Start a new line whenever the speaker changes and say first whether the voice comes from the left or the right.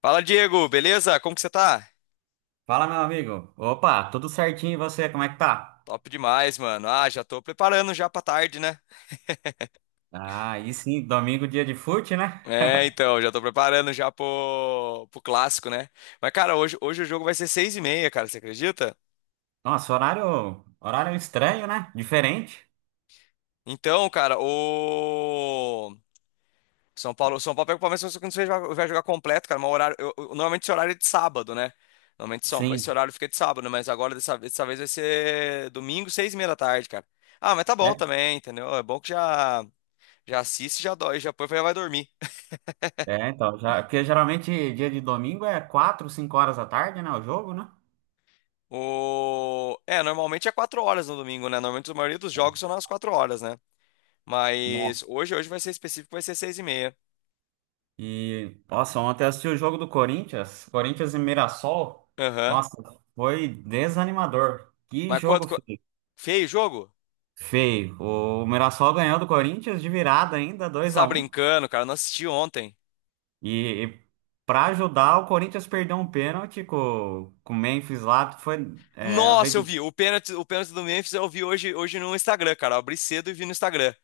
left: Fala, Diego, beleza? Como que você tá?
right: Fala, meu amigo. Opa, tudo certinho e você? Como é que tá?
left: Top demais, mano. Ah, já tô preparando já pra tarde, né?
right: Ah, e sim, domingo, dia de fute, né?
left: É, então, já tô preparando já pro clássico, né? Mas, cara, hoje o jogo vai ser seis e meia, cara, você acredita?
right: Nossa, horário estranho, né? Diferente.
left: Então, cara, o São Paulo pega o Palmeiras, só que não sei se vai jogar completo, cara, mas o horário, normalmente esse horário é de sábado, né? Normalmente esse
right: Sim.
left: horário fica de sábado, né? Mas agora dessa vez vai ser domingo, seis e meia da tarde, cara. Ah, mas tá bom
right: É,
left: também, entendeu? É bom que já assiste, já dói, já põe, já vai dormir.
right: porque geralmente dia de domingo é 4, 5 horas da tarde, né? O jogo, né?
left: É, normalmente é quatro horas no domingo, né? Normalmente a maioria dos jogos são nas quatro horas, né? Mas
right: Nossa.
left: hoje vai ser específico, vai ser seis e meia.
right: Nossa, ontem eu assisti o jogo do Corinthians, Mirassol.
left: Aham.
right: Nossa, foi desanimador. Que
left: Mas quanto...
right: jogo
left: co-
right: feio.
left: Feio o jogo?
right: Feio. O Mirassol ganhou do Corinthians de virada ainda,
left: Você
right: dois a
left: tá
right: um.
left: brincando, cara. Eu não assisti ontem.
right: E para ajudar, o Corinthians perdeu um pênalti com o Memphis lá. Foi, é, a
left: Nossa,
right: vez-
left: eu vi. O pênalti do Memphis eu vi hoje no Instagram, cara. Eu abri cedo e vi no Instagram.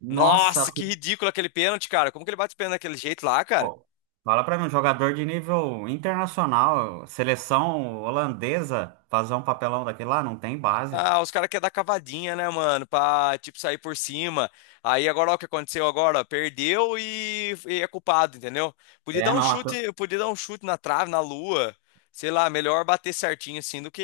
right: Nossa,
left: Nossa, que ridículo aquele pênalti, cara. Como que ele bate o pênalti daquele jeito lá, cara?
right: pô, fala para mim, um jogador de nível internacional, seleção holandesa, fazer um papelão daquele lá, não tem base.
left: Ah, os caras querem dar cavadinha, né, mano? Pra, tipo, sair por cima. Aí agora, ó, o que aconteceu agora? Ó, perdeu e é culpado, entendeu? Podia
right: É,
left: dar um
right: não, a tro-
left: chute, podia dar um chute na trave, na lua. Sei lá, melhor bater certinho assim do que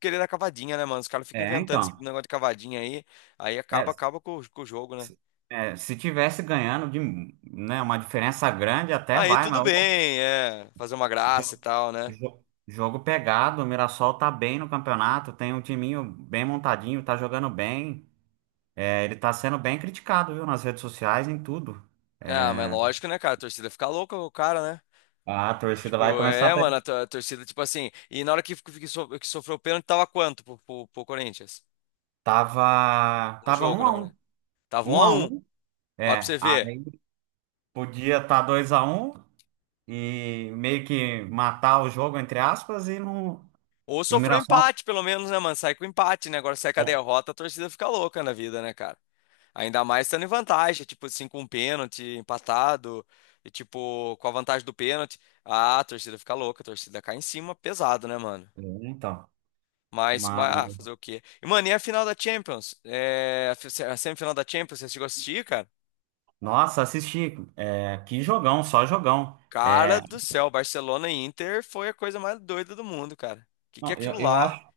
left: querer dar cavadinha, né, mano? Os caras ficam
right: é,
left: inventando
right: então.
left: esse negócio de cavadinha aí. Aí
right: É,
left: acaba com o jogo, né?
right: se, se tivesse ganhando de, né, uma diferença grande, até
left: Aí
right: vai,
left: tudo
right: mas o
left: bem, é. Fazer uma graça e
right: jo-
left: tal, né?
right: jogo pegado, o Mirassol tá bem no campeonato, tem um timinho bem montadinho, tá jogando bem. É, ele tá sendo bem criticado, viu, nas redes sociais, em tudo.
left: Ah, mas
right: É,
left: lógico, né, cara? A torcida fica louca com o cara, né?
right: a torcida vai
left: Tipo,
right: começar a...
left: é, mano, a torcida, tipo assim. E na hora que sofreu o pênalti, tava quanto pro Corinthians? No
right: Tava
left: jogo,
right: um
left: na
right: a
left: verdade.
right: um.
left: Tava um
right: Um
left: a
right: a
left: um.
right: um.
left: Ó, pra você
right: É,
left: ver.
right: aí podia estar dois a um e meio que matar o jogo, entre aspas, e não...
left: Ou
right: E o
left: sofreu
right: Mirassol...
left: empate, pelo menos, né, mano? Sai com empate, né? Agora sai com a
right: É,
left: derrota, a torcida fica louca na vida, né, cara? Ainda mais estando em vantagem, tipo assim, com um pênalti empatado, e tipo, com a vantagem do pênalti. Ah, a torcida fica louca, a torcida cai em cima, pesado, né, mano?
right: é, Então,
left: Mas,
right: mas...
left: mas ah, fazer o quê? E, mano, e a final da Champions? É, a semifinal da Champions, você chegou a assistir, cara?
right: Nossa, assisti. É, que jogão, só jogão.
left: Cara
right: É,
left: do céu, Barcelona e Inter foi a coisa mais doida do mundo, cara. Que é
right: não,
left: aquilo lá?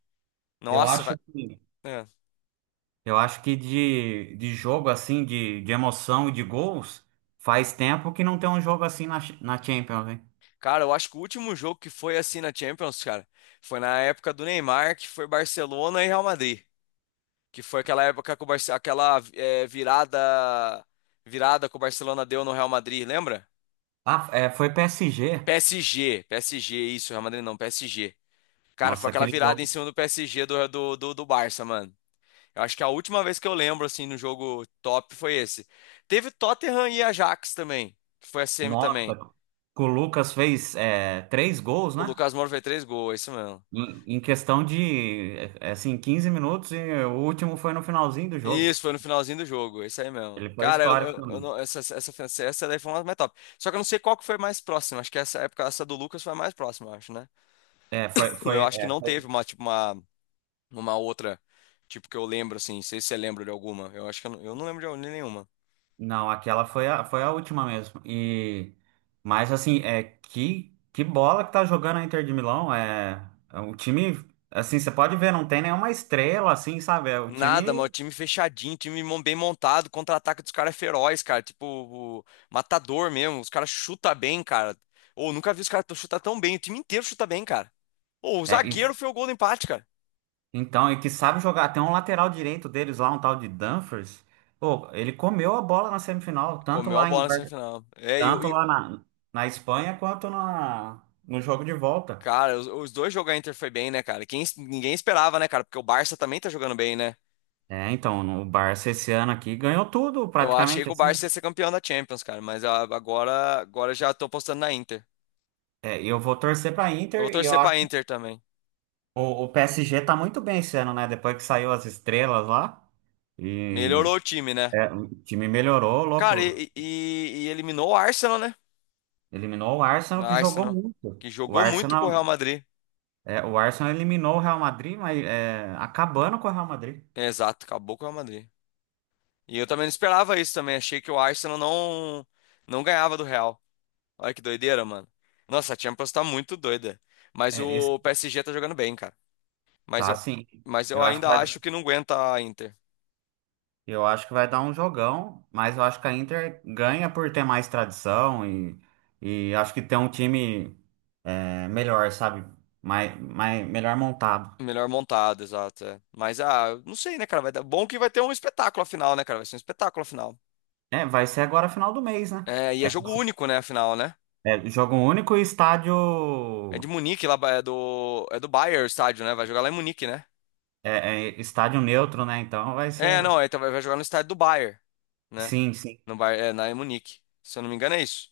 right: eu
left: Nossa, vai.
right: acho que...
left: É.
right: Eu acho que de jogo assim, de emoção e de gols, faz tempo que não tem um jogo assim na, na Champions, hein?
left: Cara, eu acho que o último jogo que foi assim na Champions, cara, foi na época do Neymar, que foi Barcelona e Real Madrid, que foi aquela época que o aquela virada que o Barcelona deu no Real Madrid, lembra?
right: Ah, é, foi PSG.
left: PSG, PSG, isso, Real Madrid não, PSG. Cara, foi
right: Nossa,
left: aquela
right: aquele
left: virada em
right: jogo.
left: cima do PSG do Barça, mano. Eu acho que a última vez que eu lembro, assim, no jogo top foi esse. Teve Tottenham e Ajax também, que foi a semi
right: Nossa,
left: também.
right: que o Lucas fez três gols,
left: O
right: né?
left: Lucas Moura fez três gols, é isso mesmo.
right: Em questão de, é, assim, 15 minutos e o último foi no finalzinho do
left: Isso,
right: jogo.
left: foi no finalzinho do jogo, é isso aí mesmo.
right: Ele foi
left: Cara,
right: histórico
left: eu
right: também.
left: não- essa, essa, essa essa daí foi uma mais top. Só que eu não sei qual que foi mais próxima. Acho que essa época, essa do Lucas foi a mais próxima, eu acho, né?
right: É, foi,
left: Eu
right: foi,
left: acho que
right: é,
left: não teve
right: foi
left: uma, tipo, uma outra, tipo, que eu lembro, assim. Não sei se você lembra de alguma. Eu acho que eu não lembro de nenhuma.
right: Não, foi a última mesmo. E mas assim, é que bola que tá jogando a Inter de Milão, é, é um time assim, você pode ver, não tem nenhuma estrela assim, sabe? É o
left: Nada,
right: time
left: mano. Time fechadinho, bem montado, contra-ataque dos caras é feroz, cara. Tipo, matador mesmo. Os caras chutam bem, cara. Ou nunca vi os caras chutar tão bem. O time inteiro chuta bem, cara. Ou o
right: é, e-
left: zagueiro foi o gol do empate, cara.
right: e que sabe jogar, tem um lateral direito deles lá, um tal de Dumfries. Pô, ele comeu a bola na semifinal,
left: Comeu a bola na semifinal. É,
right: Tanto lá na Espanha quanto no jogo de volta.
left: cara, os dois jogos da Inter foi bem, né, cara? Ninguém esperava, né, cara? Porque o Barça também tá jogando bem, né?
right: É, então, o Barça esse ano aqui ganhou tudo,
left: Eu achei
right: praticamente
left: que o
right: assim.
left: Barça ia ser campeão da Champions, cara. Mas agora já tô apostando na Inter.
right: É, eu vou torcer pra
left: Eu vou
right: Inter e eu
left: torcer pra Inter também.
right: O PSG tá muito bem esse ano, né? Depois que saiu as estrelas lá. E
left: Melhorou o time, né?
right: é, o time melhorou,
left: Cara,
right: louco.
left: e eliminou o Arsenal, né?
right: Eliminou o Arsenal,
left: Na
right: que jogou
left: Arsenal,
right: muito.
left: que jogou muito com o Real Madrid.
right: O Arsenal eliminou o Real Madrid, mas é, acabando com o Real Madrid.
left: É, exato, acabou com o Real Madrid. E eu também não esperava isso também. Achei que o Arsenal não ganhava do Real. Olha que doideira, mano. Nossa, a Champions tá muito doida. Mas
right: É, esse,
left: o PSG tá jogando bem, cara. Mas
right: tá
left: eu,
right: assim.
left: mas eu
right: Eu acho que
left: ainda
right: vai,
left: acho que não aguenta a Inter.
right: eu acho que vai dar um jogão, mas eu acho que a Inter ganha por ter mais tradição e acho que tem um time é, melhor, sabe? Melhor montado.
left: Melhor montado, exato. É. Mas, ah, eu não sei, né, cara? Vai dar. Bom que vai ter um espetáculo afinal, né, cara? Vai ser um espetáculo afinal.
right: É, vai ser agora final do mês, né?
left: É, e é jogo único, né, afinal, né?
right: É, é jogo único e estádio.
left: É de Munique, lá é do Bayern o estádio, né? Vai jogar lá em Munique, né?
right: É, é estádio neutro, né? Então vai
left: É,
right: ser.
left: não, é, então vai jogar no estádio do Bayern, né?
right: Sim, sim.
left: No Bayern, é, na em Munique. Se eu não me engano é isso.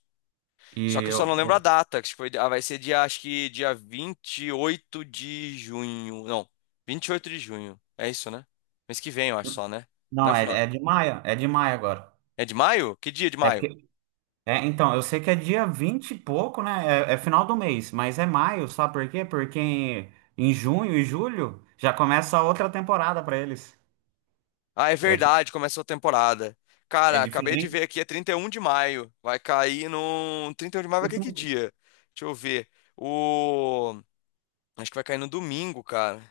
right: E
left: Só que eu
right: eu.
left: só não lembro a
right: eu-
left: data, que foi, vai ser dia, acho que dia 28 de junho. Não, 28 de junho. É isso, né? Mês que vem, eu acho só, né? Não é
right: Não, é,
left: final.
right: é de maio. É de maio agora.
left: É de maio? Que dia de
right: É
left: maio?
right: porque. É, então, eu sei que é dia 20 e pouco, né? É, é final do mês, mas é maio, sabe por quê? Porque em junho e julho já começa outra temporada pra eles.
left: Ah, é
right: É, que-
left: verdade, começou a temporada.
right: é
left: Cara, acabei de ver
right: diferente.
left: aqui, é 31 de maio. Vai cair no 31 de maio vai cair que
right: Último.
left: dia? Deixa eu ver. O Acho que vai cair no domingo, cara.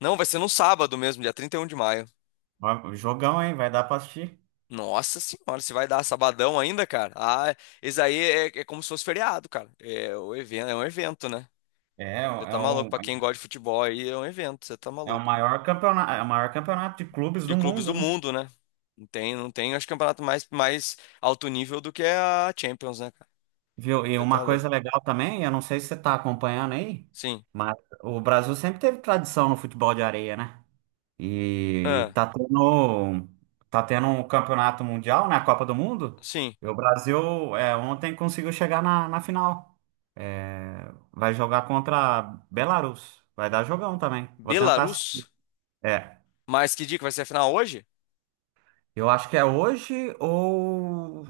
left: Não, vai ser no sábado mesmo, dia 31 de maio.
right: Ó, jogão, hein? Vai dar pra assistir.
left: Nossa senhora, se vai dar sabadão ainda, cara? Ah, esse aí é como se fosse feriado, cara. É, o evento, é um evento, né?
right: É,
left: Você
right: é
left: tá maluco.
right: um.
left: Pra quem gosta de futebol aí, é um evento, você tá
right: É o
left: maluco.
right: maior campeonato, é o maior campeonato de clubes do
left: De clubes
right: mundo,
left: do
right: né?
left: mundo, né? Não tem, não tem, acho que campeonato mais alto nível do que a Champions, né, cara?
right: Viu? E
left: Você tá
right: uma
left: louco.
right: coisa legal também, eu não sei se você está acompanhando aí,
left: Sim.
right: mas o Brasil sempre teve tradição no futebol de areia, né? E
left: Ah,
right: tá tendo um campeonato mundial, né? A Copa do Mundo.
left: sim.
right: E o Brasil é, ontem conseguiu chegar na final. É, vai jogar contra a Belarus. Vai dar jogão também. Vou tentar assistir.
left: Belarus?
right: É,
left: Mas que dia que vai ser a final hoje?
right: eu acho que é hoje ou.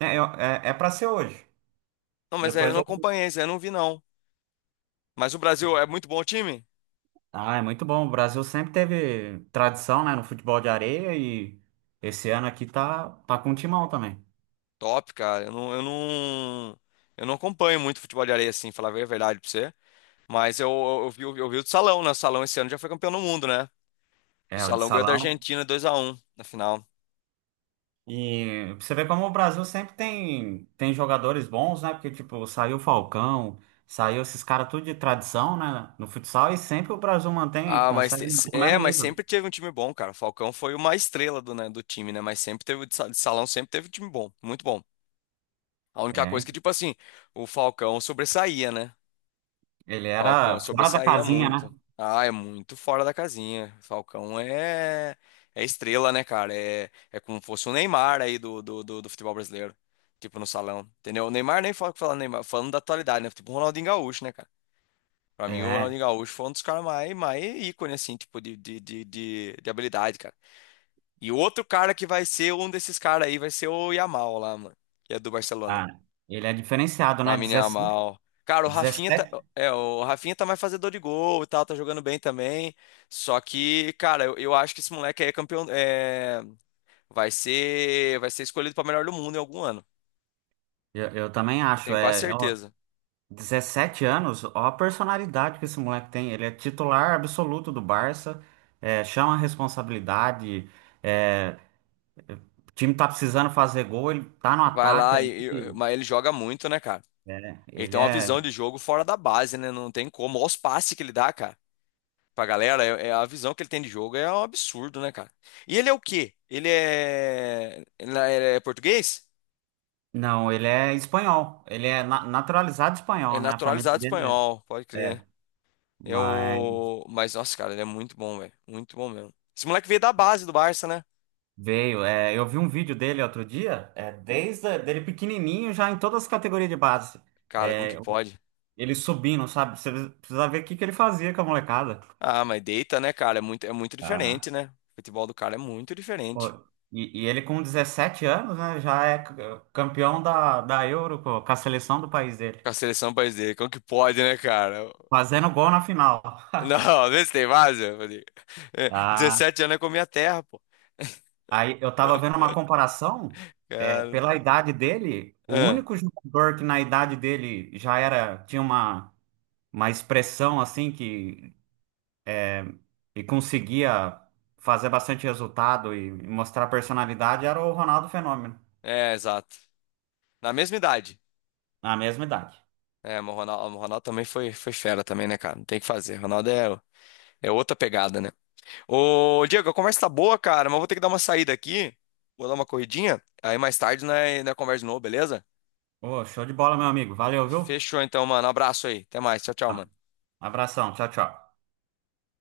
right: É, eu- é, é para ser hoje.
left: Não, mas aí eu
right: Depois
left: não
right: eu
left: acompanhei, isso aí eu não vi, não. Mas o Brasil é muito bom time?
right: Ah, é muito bom. O Brasil sempre teve tradição, né, no futebol de areia e esse ano aqui tá com um timão também.
left: Top, cara. Eu não acompanho muito futebol de areia assim, falar bem a verdade pra você. Mas eu vi o do Salão, né? O Salão esse ano já foi campeão do mundo, né? O
right: É, o de
left: Salão ganhou da
right: salão.
left: Argentina dois a um na final.
right: E você vê como o Brasil sempre tem jogadores bons, né? Porque, tipo, saiu o Falcão, saiu esses caras tudo de tradição, né, no futsal e sempre o Brasil mantém,
left: Ah,
right: consegue manter o mesmo
left: mas
right: nível.
left: sempre teve um time bom, cara. O Falcão foi uma estrela do, né, do time, né? Mas sempre teve, de Salão sempre teve um time bom, muito bom. A única coisa
right: É,
left: que, tipo assim, o Falcão sobressaía, né?
right: ele
left: Falcão
right: era fora da
left: sobressaía
right: casinha, né?
left: muito. Ah, é muito fora da casinha. Falcão é, estrela, né, cara? É como fosse o Neymar aí do futebol brasileiro. Tipo, no salão. Entendeu? O Neymar nem falando Neymar, falando da atualidade, né? Tipo o Ronaldinho Gaúcho, né, cara? Pra mim, o
right: É,
left: Ronaldinho Gaúcho foi um dos caras mais ícone, assim, tipo, de habilidade, cara. E outro cara que vai ser um desses caras aí vai ser o Yamal lá, mano. Que é do Barcelona.
right: ah, ele é diferenciado, né?
left: Lamine
right: 17?
left: Yamal. Cara, o Rafinha tá,
right: 17,
left: é, o Rafinha tá mais fazedor de gol e tal, tá jogando bem também. Só que, cara, eu acho que esse moleque aí é campeão, vai ser escolhido pra melhor do mundo em algum ano.
right: eu também
left: Eu
right: acho.
left: tenho quase
right: É,
left: certeza.
right: 17 anos, ó a personalidade que esse moleque tem. Ele é titular absoluto do Barça, é, chama a responsabilidade, é, o time tá precisando fazer gol, ele tá no
left: Vai
right: ataque
left: lá
right: ali.
left: mas ele joga muito, né, cara?
right: É,
left: Ele
right: ele
left: tem uma
right: é.
left: visão de jogo fora da base, né? Não tem como. Olha os passes que ele dá, cara. Pra galera, é, a visão que ele tem de jogo é um absurdo, né, cara? E ele é o quê? Ele é português?
right: Não, ele é espanhol. Ele é naturalizado
left: É
right: espanhol, né? A família
left: naturalizado
right: dele
left: espanhol, pode
right: é. é,
left: crer.
right: mas
left: Eu. Mas, nossa, cara, ele é muito bom, velho. Muito bom mesmo. Esse moleque veio da base do Barça, né?
right: veio. É, eu vi um vídeo dele outro dia, é, dele pequenininho, já em todas as categorias de base.
left: Cara, como que
right: É,
left: pode?
right: ele subindo, sabe? Você precisa ver o que que ele fazia com a molecada.
left: Ah, mas deita, né, cara? É muito diferente, né? O futebol do cara é muito
right: Pô,
left: diferente.
right: e ele com 17 anos, né, já é é, campeão da, da Euro pô, com a seleção do país dele,
left: Com a seleção do país dele, como que pode, né, cara?
right: fazendo gol na final.
left: Não, vê se tem base. Eu falei,
right: Ah,
left: 17 anos é com a minha terra, pô.
right: aí eu tava vendo uma comparação, é,
left: Cara.
right: pela idade dele, o
left: ah,
right: único jogador que na idade dele já era, tinha uma expressão assim que conseguia fazer bastante resultado e mostrar personalidade era o Ronaldo Fenômeno,
left: É, exato. Na mesma idade.
right: na mesma idade.
left: É, mas o Ronaldo também foi fera também, né, cara? Não tem o que fazer. O Ronaldo é, outra pegada, né? Ô, Diego, a conversa tá boa, cara, mas eu vou ter que dar uma saída aqui. Vou dar uma corridinha. Aí mais tarde, né, conversa de novo, beleza?
right: Ô, show de bola, meu amigo. Valeu, viu?
left: Fechou então, mano. Abraço aí. Até mais. Tchau, tchau, mano.
right: Abração, tchau, tchau.